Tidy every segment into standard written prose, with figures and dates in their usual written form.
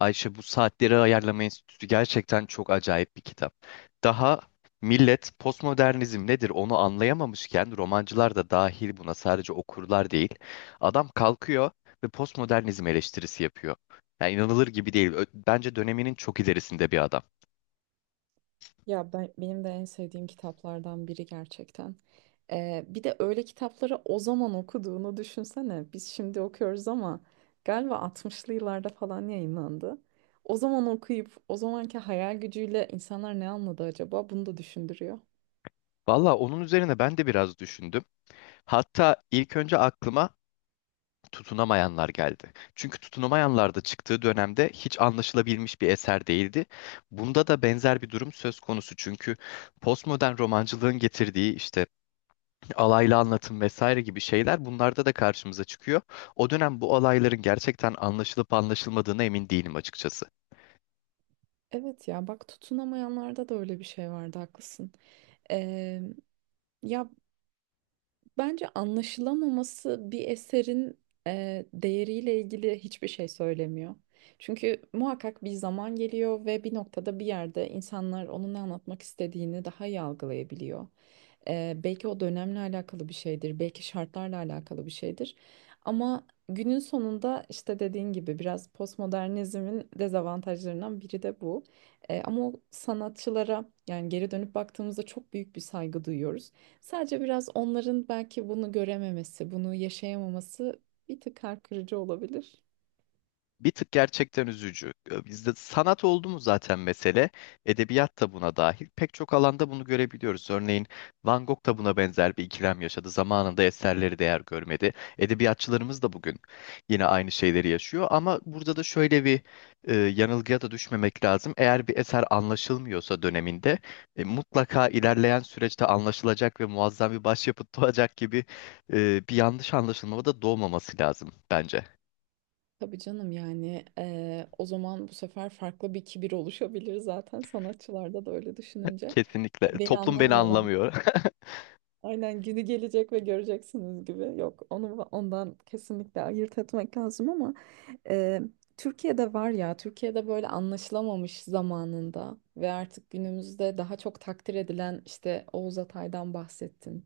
Ayşe bu saatleri ayarlama enstitüsü gerçekten çok acayip bir kitap. Daha millet postmodernizm nedir onu anlayamamışken romancılar da dahil buna sadece okurlar değil. Adam kalkıyor ve postmodernizm eleştirisi yapıyor. Yani inanılır gibi değil. Bence döneminin çok ilerisinde bir adam. Ya ben, benim de en sevdiğim kitaplardan biri gerçekten. Bir de öyle kitapları o zaman okuduğunu düşünsene. Biz şimdi okuyoruz ama galiba 60'lı yıllarda falan yayınlandı. O zaman okuyup o zamanki hayal gücüyle insanlar ne anladı acaba? Bunu da düşündürüyor. Valla onun üzerine ben de biraz düşündüm. Hatta ilk önce aklıma tutunamayanlar geldi. Çünkü tutunamayanlar da çıktığı dönemde hiç anlaşılabilmiş bir eser değildi. Bunda da benzer bir durum söz konusu. Çünkü postmodern romancılığın getirdiği işte alaylı anlatım vesaire gibi şeyler bunlarda da karşımıza çıkıyor. O dönem bu alayların gerçekten anlaşılıp anlaşılmadığına emin değilim açıkçası. Evet ya bak, tutunamayanlarda da öyle bir şey vardı, haklısın. Ee, ya Bence anlaşılamaması bir eserin değeriyle ilgili hiçbir şey söylemiyor. Çünkü muhakkak bir zaman geliyor ve bir noktada bir yerde insanlar onun ne anlatmak istediğini daha iyi algılayabiliyor. Belki o dönemle alakalı bir şeydir, belki şartlarla alakalı bir şeydir. Ama günün sonunda işte dediğin gibi biraz postmodernizmin dezavantajlarından biri de bu. Ama o sanatçılara yani geri dönüp baktığımızda çok büyük bir saygı duyuyoruz. Sadece biraz onların belki bunu görememesi, bunu yaşayamaması bir tık kalp kırıcı olabilir. Bir tık gerçekten üzücü. Bizde sanat oldu mu zaten mesele, edebiyat da buna dahil. Pek çok alanda bunu görebiliyoruz. Örneğin Van Gogh da buna benzer bir ikilem yaşadı. Zamanında eserleri değer görmedi. Edebiyatçılarımız da bugün yine aynı şeyleri yaşıyor. Ama burada da şöyle bir yanılgıya da düşmemek lazım. Eğer bir eser anlaşılmıyorsa döneminde mutlaka ilerleyen süreçte anlaşılacak ve muazzam bir başyapıt doğacak gibi bir yanlış anlaşılma da doğmaması lazım bence. Tabii canım, yani o zaman bu sefer farklı bir kibir oluşabilir zaten sanatçılarda da öyle düşününce. Kesinlikle. Beni Toplum beni anlamıyorlar. anlamıyor. Aynen, günü gelecek ve göreceksiniz gibi. Yok, onu ondan kesinlikle ayırt etmek lazım ama e, Türkiye'de var ya, Türkiye'de böyle anlaşılamamış zamanında ve artık günümüzde daha çok takdir edilen işte Oğuz Atay'dan bahsettin.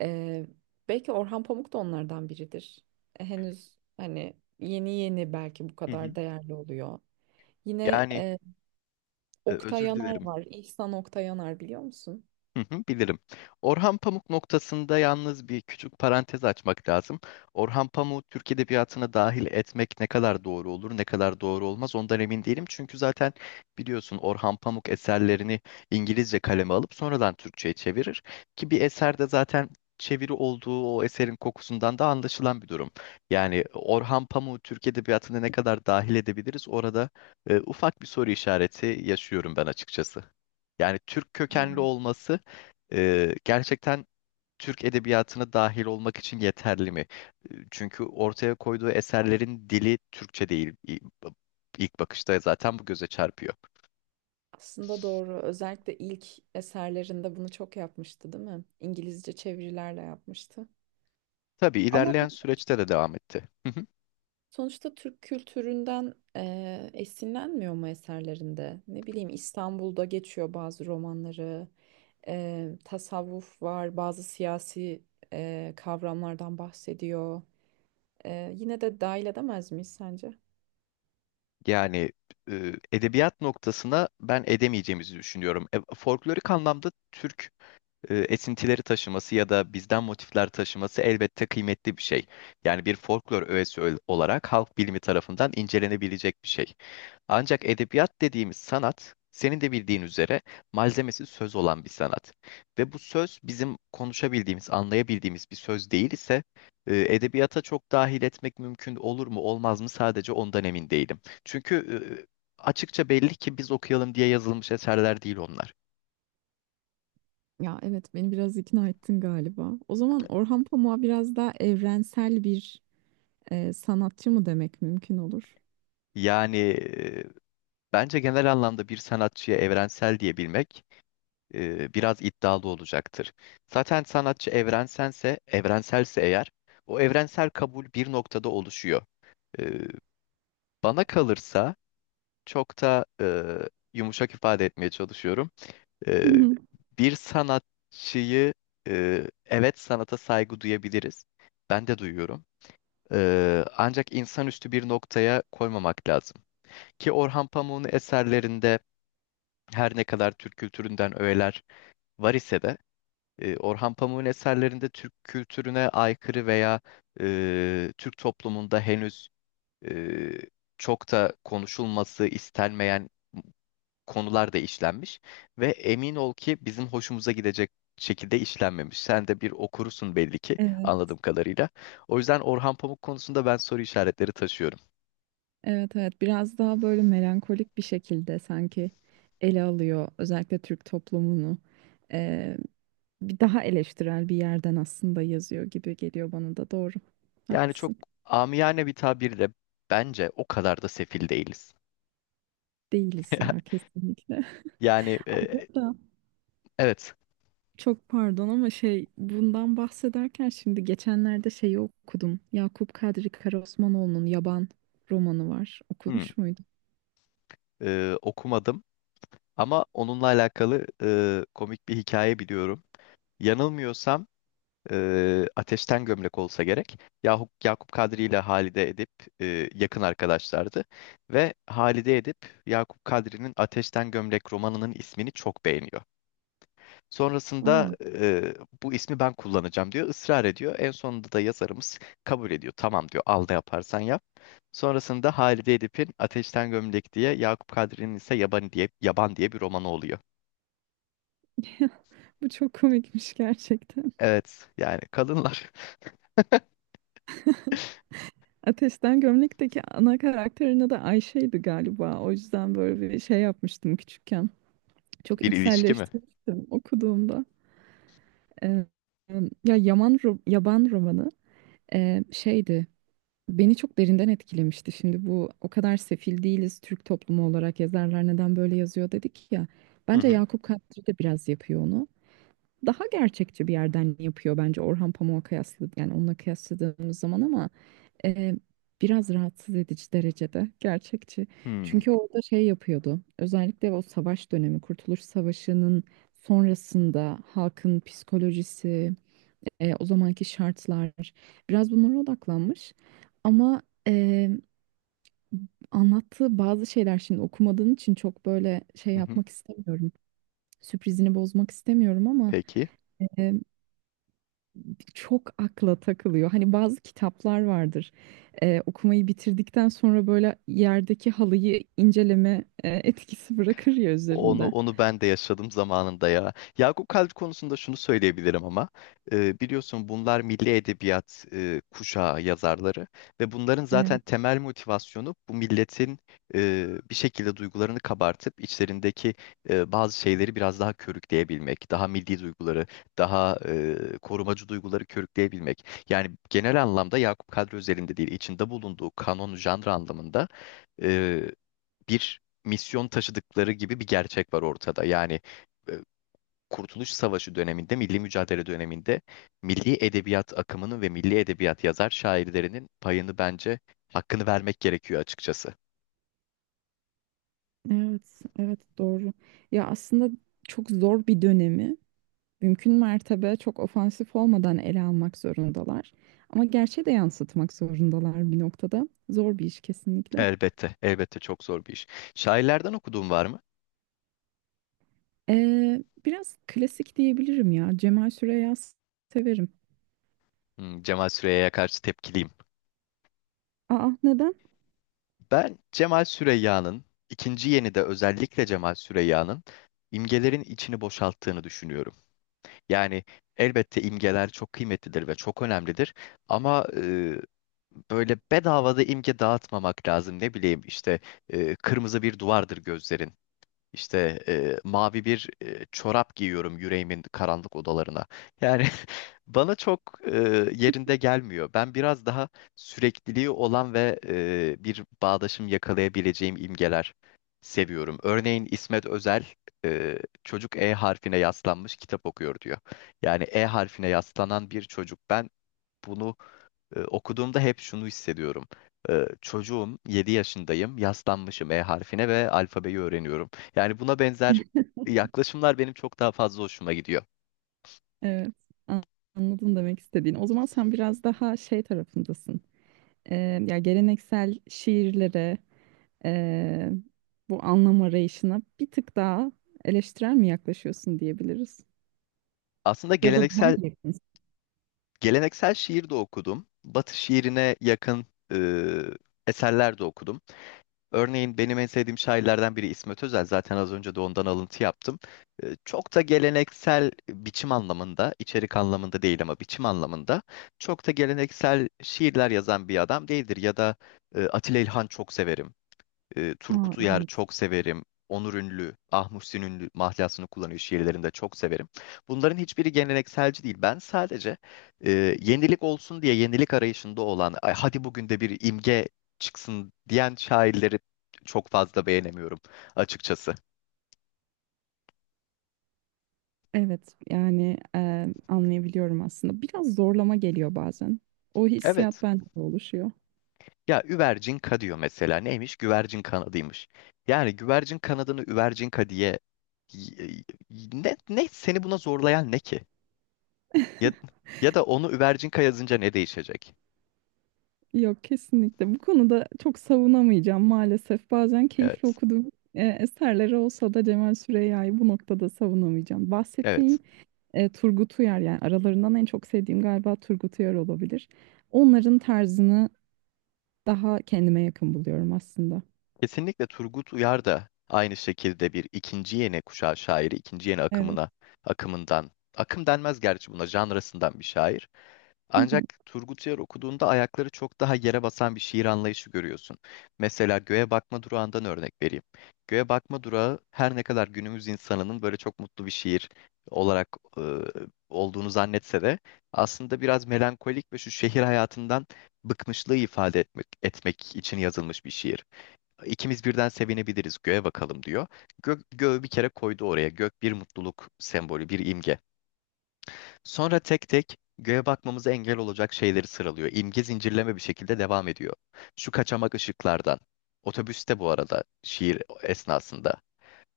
E, Belki Orhan Pamuk da onlardan biridir. E, henüz hani yeni yeni belki bu Hı hı. kadar değerli oluyor. Yine Yani Oktay özür Yanar dilerim. var. İhsan Oktay Yanar, biliyor musun? Hı hı, bilirim. Orhan Pamuk noktasında yalnız bir küçük parantez açmak lazım. Orhan Pamuk'u Türk edebiyatına dahil etmek ne kadar doğru olur, ne kadar doğru olmaz ondan emin değilim. Çünkü zaten biliyorsun Orhan Pamuk eserlerini İngilizce kaleme alıp sonradan Türkçe'ye çevirir. Ki bir eserde zaten çeviri olduğu o eserin kokusundan da anlaşılan bir durum. Yani Orhan Pamuk'u Türk edebiyatına ne kadar dahil edebiliriz orada ufak bir soru işareti yaşıyorum ben açıkçası. Yani Türk Ha. kökenli olması gerçekten Türk edebiyatına dahil olmak için yeterli mi? Çünkü ortaya koyduğu eserlerin dili Türkçe değil. İlk bakışta zaten bu göze çarpıyor. Aslında doğru. Özellikle ilk eserlerinde bunu çok yapmıştı, değil mi? İngilizce çevirilerle yapmıştı. Tabii Ama ilerleyen süreçte de devam etti. Hı hı. sonuçta Türk kültüründen esinlenmiyor mu eserlerinde? Ne bileyim, İstanbul'da geçiyor bazı romanları. Tasavvuf var, bazı siyasi kavramlardan bahsediyor. Yine de dahil edemez miyiz sence? Yani edebiyat noktasına ben edemeyeceğimizi düşünüyorum. Folklorik anlamda Türk esintileri taşıması ya da bizden motifler taşıması elbette kıymetli bir şey. Yani bir folklor öğesi olarak halk bilimi tarafından incelenebilecek bir şey. Ancak edebiyat dediğimiz sanat, senin de bildiğin üzere malzemesi söz olan bir sanat. Ve bu söz bizim konuşabildiğimiz, anlayabildiğimiz bir söz değil ise edebiyata çok dahil etmek mümkün olur mu, olmaz mı sadece ondan emin değilim. Çünkü e, açıkça belli ki biz okuyalım diye yazılmış eserler değil onlar. Ya evet, beni biraz ikna ettin galiba. O zaman Orhan Pamuk'a biraz daha evrensel bir sanatçı mı demek mümkün olur? Yani Bence genel anlamda bir sanatçıya evrensel diyebilmek biraz iddialı olacaktır. Zaten sanatçı evrenselse eğer, o evrensel kabul bir noktada oluşuyor. E, Bana kalırsa çok da yumuşak ifade etmeye çalışıyorum. E, Bir sanatçıyı evet sanata saygı duyabiliriz. Ben de duyuyorum. Ancak insanüstü bir noktaya koymamak lazım. Ki Orhan Pamuk'un eserlerinde her ne kadar Türk kültüründen öğeler var ise de Orhan Pamuk'un eserlerinde Türk kültürüne aykırı veya Türk toplumunda henüz e, çok da konuşulması istenmeyen konular da işlenmiş ve emin ol ki bizim hoşumuza gidecek şekilde işlenmemiş. Sen de bir okurusun belli ki Evet, anladığım kadarıyla. O yüzden Orhan Pamuk konusunda ben soru işaretleri taşıyorum. evet, evet. Biraz daha böyle melankolik bir şekilde sanki ele alıyor özellikle Türk toplumunu. Ee, Bir daha eleştirel bir yerden aslında yazıyor gibi geliyor bana da, doğru. Yani çok Haklısın. amiyane bir tabirle bence o kadar da sefil değiliz. Değiliz ya, kesinlikle. Yani Da. Evet. Çok pardon ama şey, bundan bahsederken şimdi geçenlerde şeyi okudum. Yakup Kadri Karaosmanoğlu'nun Yaban romanı var. Hmm. Okumuş muydun? Okumadım ama onunla alakalı komik bir hikaye biliyorum. Yanılmıyorsam Ateşten Gömlek olsa gerek. Yakup Kadri ile Halide Edip yakın arkadaşlardı. Ve Halide Edip Yakup Kadri'nin Ateşten Gömlek romanının ismini çok beğeniyor. Sonrasında Aa, bu ismi ben kullanacağım diyor. Israr ediyor. En sonunda da yazarımız kabul ediyor. Tamam diyor al ne yaparsan yap. Sonrasında Halide Edip'in Ateşten Gömlek diye Yakup Kadri'nin ise Yaban diye bir romanı oluyor. bu çok komikmiş gerçekten. Evet yani kadınlar Ateşten Gömlek'teki ana karakterin adı Ayşe'ydi galiba. O yüzden böyle bir şey yapmıştım küçükken. Çok bir ilişki mi? içselleştirmiştim okuduğumda. Ee, ya Yaban romanı şeydi. Beni çok derinden etkilemişti. Şimdi bu o kadar sefil değiliz Türk toplumu olarak, yazarlar neden böyle yazıyor dedik ya. Hı Bence hı. Yakup Kadri de biraz yapıyor onu. Daha gerçekçi bir yerden yapıyor bence Orhan Pamuk'a kıyaslı, yani onunla kıyasladığımız zaman, ama e, biraz rahatsız edici derecede gerçekçi. Hmm, Çünkü orada şey yapıyordu. Özellikle o savaş dönemi, Kurtuluş Savaşı'nın sonrasında halkın psikolojisi, o zamanki şartlar, biraz bunlara odaklanmış. Ama e, anlattığı bazı şeyler, şimdi okumadığın için çok böyle şey hı hı. yapmak istemiyorum. Sürprizini bozmak istemiyorum ama Peki. çok akla takılıyor. Hani bazı kitaplar vardır. Okumayı bitirdikten sonra böyle yerdeki halıyı inceleme etkisi bırakır ya Onu üzerinde. onu ben de yaşadım zamanında ya. Yakup Kadri konusunda şunu söyleyebilirim ama biliyorsun bunlar milli edebiyat kuşağı yazarları ve bunların Evet, zaten temel motivasyonu bu milletin bir şekilde duygularını kabartıp içlerindeki bazı şeyleri biraz daha körükleyebilmek, daha milli duyguları, daha korumacı duyguları körükleyebilmek. Yani genel anlamda Yakup Kadri özelinde değil, içinde bulunduğu kanon, janr anlamında bir misyon taşıdıkları gibi bir gerçek var ortada. Yani e, Kurtuluş Savaşı döneminde, milli mücadele döneminde milli edebiyat akımının ve milli edebiyat yazar şairlerinin payını bence hakkını vermek gerekiyor açıkçası. evet, evet, doğru. Ya aslında çok zor bir dönemi mümkün mertebe çok ofansif olmadan ele almak zorundalar. Ama gerçeği de yansıtmak zorundalar bir noktada. Zor bir iş kesinlikle. Elbette, elbette çok zor bir iş. Şairlerden okuduğum var mı? Biraz klasik diyebilirim ya. Cemal Süreya severim. Cemal Süreyya'ya karşı tepkiliyim. Aa, neden? Ben Cemal Süreyya'nın, ikinci yenide özellikle Cemal Süreyya'nın imgelerin içini boşalttığını düşünüyorum. Yani elbette imgeler çok kıymetlidir ve çok önemlidir ama böyle bedavada imge dağıtmamak lazım. Ne bileyim işte kırmızı bir duvardır gözlerin. İşte mavi bir çorap giyiyorum yüreğimin karanlık odalarına. Yani bana çok e, yerinde gelmiyor. Ben biraz daha sürekliliği olan ve bir bağdaşım yakalayabileceğim imgeler seviyorum. Örneğin İsmet Özel e, çocuk E harfine yaslanmış kitap okuyor diyor. Yani E harfine yaslanan bir çocuk. Ben bunu okuduğumda hep şunu hissediyorum. Çocuğum, 7 yaşındayım, yaslanmışım E harfine ve alfabeyi öğreniyorum. Yani buna benzer yaklaşımlar benim çok daha fazla hoşuma gidiyor. Evet, an- anladım demek istediğini. O zaman sen biraz daha şey tarafındasın. Ee, ya geleneksel şiirlere, ee, bu anlam arayışına bir tık daha eleştirel mi yaklaşıyorsun diyebiliriz? Aslında Ya da daha mı geleneksel yakınsın? geleneksel şiir de okudum. Batı şiirine yakın e, eserler de okudum. Örneğin benim en sevdiğim şairlerden biri İsmet Özel. Zaten az önce de ondan alıntı yaptım. Çok da geleneksel biçim anlamında, içerik anlamında değil ama biçim anlamında çok da geleneksel şiirler yazan bir adam değildir. Ya da Atilla İlhan çok severim. Aa, Turgut Uyar evet. çok severim. Onur Ünlü, Ah Muhsin Ünlü mahlasını kullanıyor şiirlerinde çok severim. Bunların hiçbiri gelenekselci değil. Ben sadece e, yenilik olsun diye yenilik arayışında olan, "Ay, hadi bugün de bir imge çıksın diyen şairleri çok fazla beğenemiyorum açıkçası. Evet yani, anlayabiliyorum aslında. Biraz zorlama geliyor bazen. O Evet. hissiyat bende de oluşuyor. Ya üvercinka diyor mesela. Neymiş? Güvercin kanadıymış. Yani güvercin kanadını üvercinka diye y- ne seni buna zorlayan ne ki? Ya, ya da onu Üvercinkaya yazınca ne değişecek? Yok, kesinlikle. Bu konuda çok savunamayacağım maalesef. Bazen keyifli Evet. okuduğum eserleri olsa da Cemal Süreyya'yı bu noktada savunamayacağım. Evet. Bahsettiğim Turgut Uyar, yani aralarından en çok sevdiğim galiba Turgut Uyar olabilir. Onların tarzını daha kendime yakın buluyorum aslında. Kesinlikle Turgut Uyar da aynı şekilde bir ikinci yeni kuşağı şairi, ikinci yeni Evet. akımına, akımından, akım denmez gerçi buna, janrasından bir şair. Hı hı, Ancak Turgut Uyar okuduğunda ayakları çok daha yere basan bir şiir anlayışı görüyorsun. Mesela Göğe Bakma Durağı'ndan örnek vereyim. Göğe Bakma Durağı her ne kadar günümüz insanının böyle çok mutlu bir şiir olarak olduğunu zannetse de aslında biraz melankolik ve şu şehir hayatından bıkmışlığı ifade etmek için yazılmış bir şiir. İkimiz birden sevinebiliriz göğe bakalım diyor. Gök, göğü bir kere koydu oraya. Gök bir mutluluk sembolü, bir imge. Sonra tek tek göğe bakmamıza engel olacak şeyleri sıralıyor. İmge zincirleme bir şekilde devam ediyor. Şu kaçamak ışıklardan. Otobüste bu arada şiir esnasında.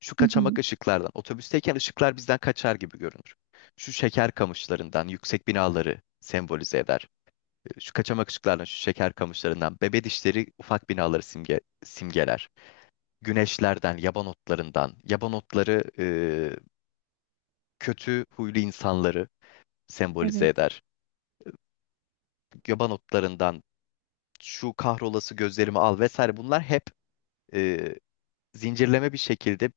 Şu hı hı. kaçamak ışıklardan. Otobüsteyken ışıklar bizden kaçar gibi görünür. Şu şeker kamışlarından yüksek binaları sembolize eder. Şu kaçamak ışıklardan, şu şeker kamışlarından, bebe dişleri ufak binaları simgeler. Güneşlerden, yaban otlarından, yaban otları kötü huylu insanları sembolize Evet. eder göba notlarından şu kahrolası gözlerimi al vesaire bunlar hep e, zincirleme bir şekilde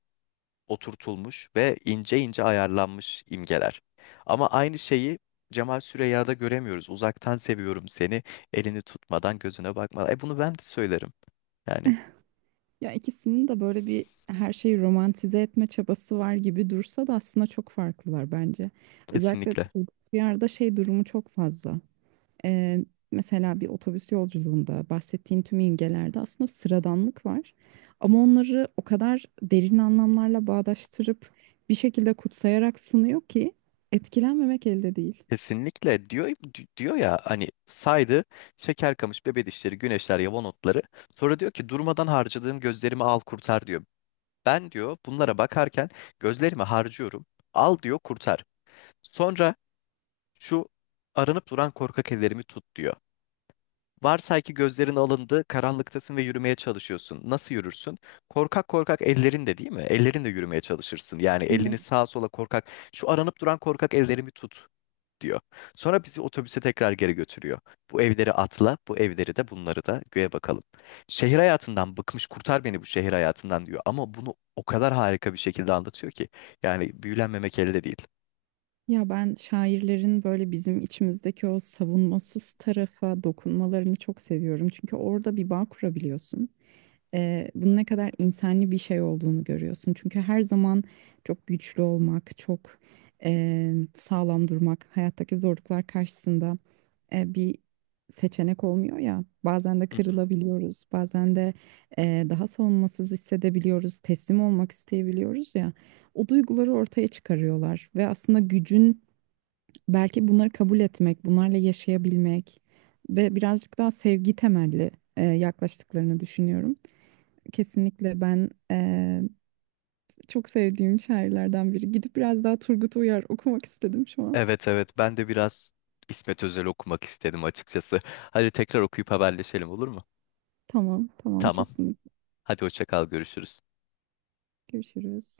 oturtulmuş ve ince ince ayarlanmış imgeler. Ama aynı şeyi Cemal Süreyya'da göremiyoruz. Uzaktan seviyorum seni, elini tutmadan gözüne bakmadan. Bunu ben de söylerim. Yani Ya ikisinin de böyle bir her şeyi romantize etme çabası var gibi dursa da aslında çok farklılar bence. Özellikle kesinlikle. yerde şey durumu çok fazla. Ee, Mesela bir otobüs yolculuğunda bahsettiğin tüm imgelerde aslında sıradanlık var. Ama onları o kadar derin anlamlarla bağdaştırıp bir şekilde kutsayarak sunuyor ki etkilenmemek elde değil. Kesinlikle diyor diyor ya hani saydı şeker kamış bebe dişleri güneşler yava notları sonra diyor ki durmadan harcadığım gözlerimi al kurtar diyor. Ben diyor bunlara bakarken gözlerimi harcıyorum. Al diyor kurtar. Sonra şu aranıp duran korkak ellerimi tut diyor. Varsay ki gözlerin alındı, karanlıktasın ve yürümeye çalışıyorsun. Nasıl yürürsün? Korkak korkak ellerin de değil mi? Ellerin de yürümeye çalışırsın. Yani elini Evet. sağa sola korkak. Şu aranıp duran korkak ellerimi tut diyor. Sonra bizi otobüse tekrar geri götürüyor. Bu evleri atla, bu evleri de bunları da göğe bakalım. Şehir hayatından bıkmış kurtar beni bu şehir hayatından diyor. Ama bunu o kadar harika bir şekilde anlatıyor ki. Yani büyülenmemek elde değil. Ya ben şairlerin böyle bizim içimizdeki o savunmasız tarafa dokunmalarını çok seviyorum. Çünkü orada bir bağ kurabiliyorsun. Bunun ne kadar insani bir şey olduğunu görüyorsun. Çünkü her zaman çok güçlü olmak, çok sağlam durmak, hayattaki zorluklar karşısında bir seçenek olmuyor ya. Bazen de Hı hı. kırılabiliyoruz, bazen de daha savunmasız hissedebiliyoruz, teslim olmak isteyebiliyoruz ya. O duyguları ortaya çıkarıyorlar ve aslında gücün belki bunları kabul etmek, bunlarla yaşayabilmek ve birazcık daha sevgi temelli yaklaştıklarını düşünüyorum. Kesinlikle ben, çok sevdiğim şairlerden biri. Gidip biraz daha Turgut Uyar okumak istedim şu an. Evet, evet, ben de biraz İsmet Özel okumak istedim açıkçası. Hadi tekrar okuyup haberleşelim olur mu? Tamam, tamam, Tamam. kesinlikle. Hadi hoşça kal görüşürüz. Görüşürüz.